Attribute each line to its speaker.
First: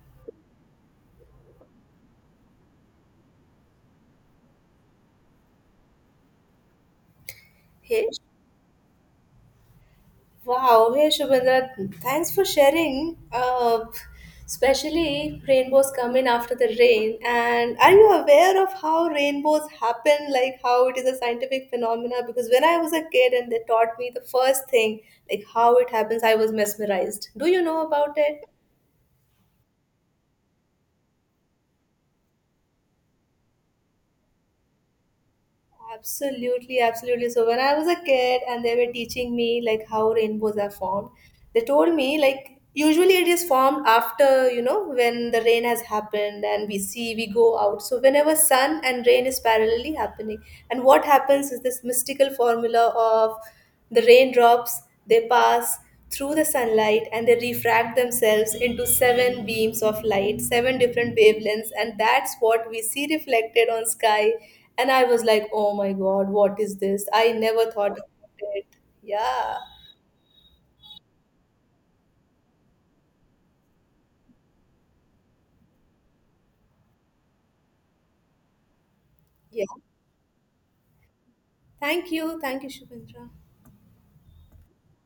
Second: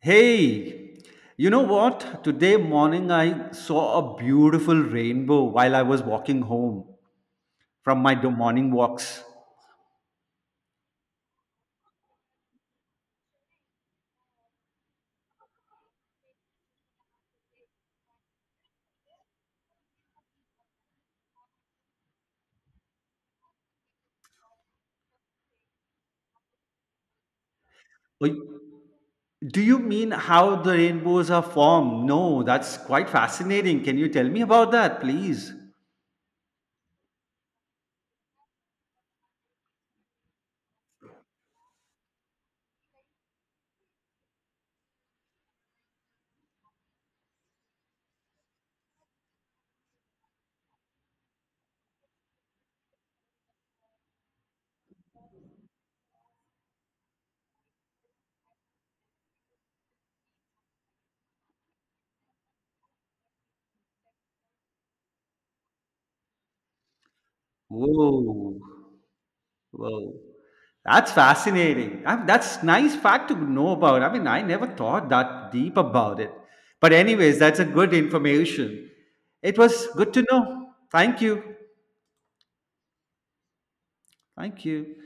Speaker 1: Hey, you know what? Today morning I saw a beautiful rainbow while I was walking home from
Speaker 2: Hey,
Speaker 1: my morning walks.
Speaker 2: wow, hey Shubhendra, thanks for sharing. Especially rainbows come in after the rain. And are you aware of how rainbows happen? Like how it is a scientific phenomena? Because when I was a kid and they taught me the first thing, like how it happens, I was mesmerized. Do you know about
Speaker 1: Wait,
Speaker 2: it?
Speaker 1: do you mean how the rainbows are formed? No, that's quite fascinating. Can you tell me about that, please?
Speaker 2: Absolutely, absolutely. So when I was a kid and they were teaching me like how rainbows are formed, they told me like usually it is formed after, when the rain has happened and we go out. So whenever sun and rain is parallelly happening and what happens is this mystical formula of the raindrops, they pass through the sunlight and they refract themselves into seven beams of light, seven different wavelengths, and that's what we see reflected on sky. And I was like, oh my god, what is this? I never thought about
Speaker 1: Whoa,
Speaker 2: it. Yeah.
Speaker 1: whoa. That's fascinating. I mean, that's nice fact to know about. I mean, I never thought that deep about it. But anyways, that's a good information. It
Speaker 2: Yeah.
Speaker 1: was good to know. Thank you.
Speaker 2: Thank you. Thank you, Shubhendra.
Speaker 1: Thank you.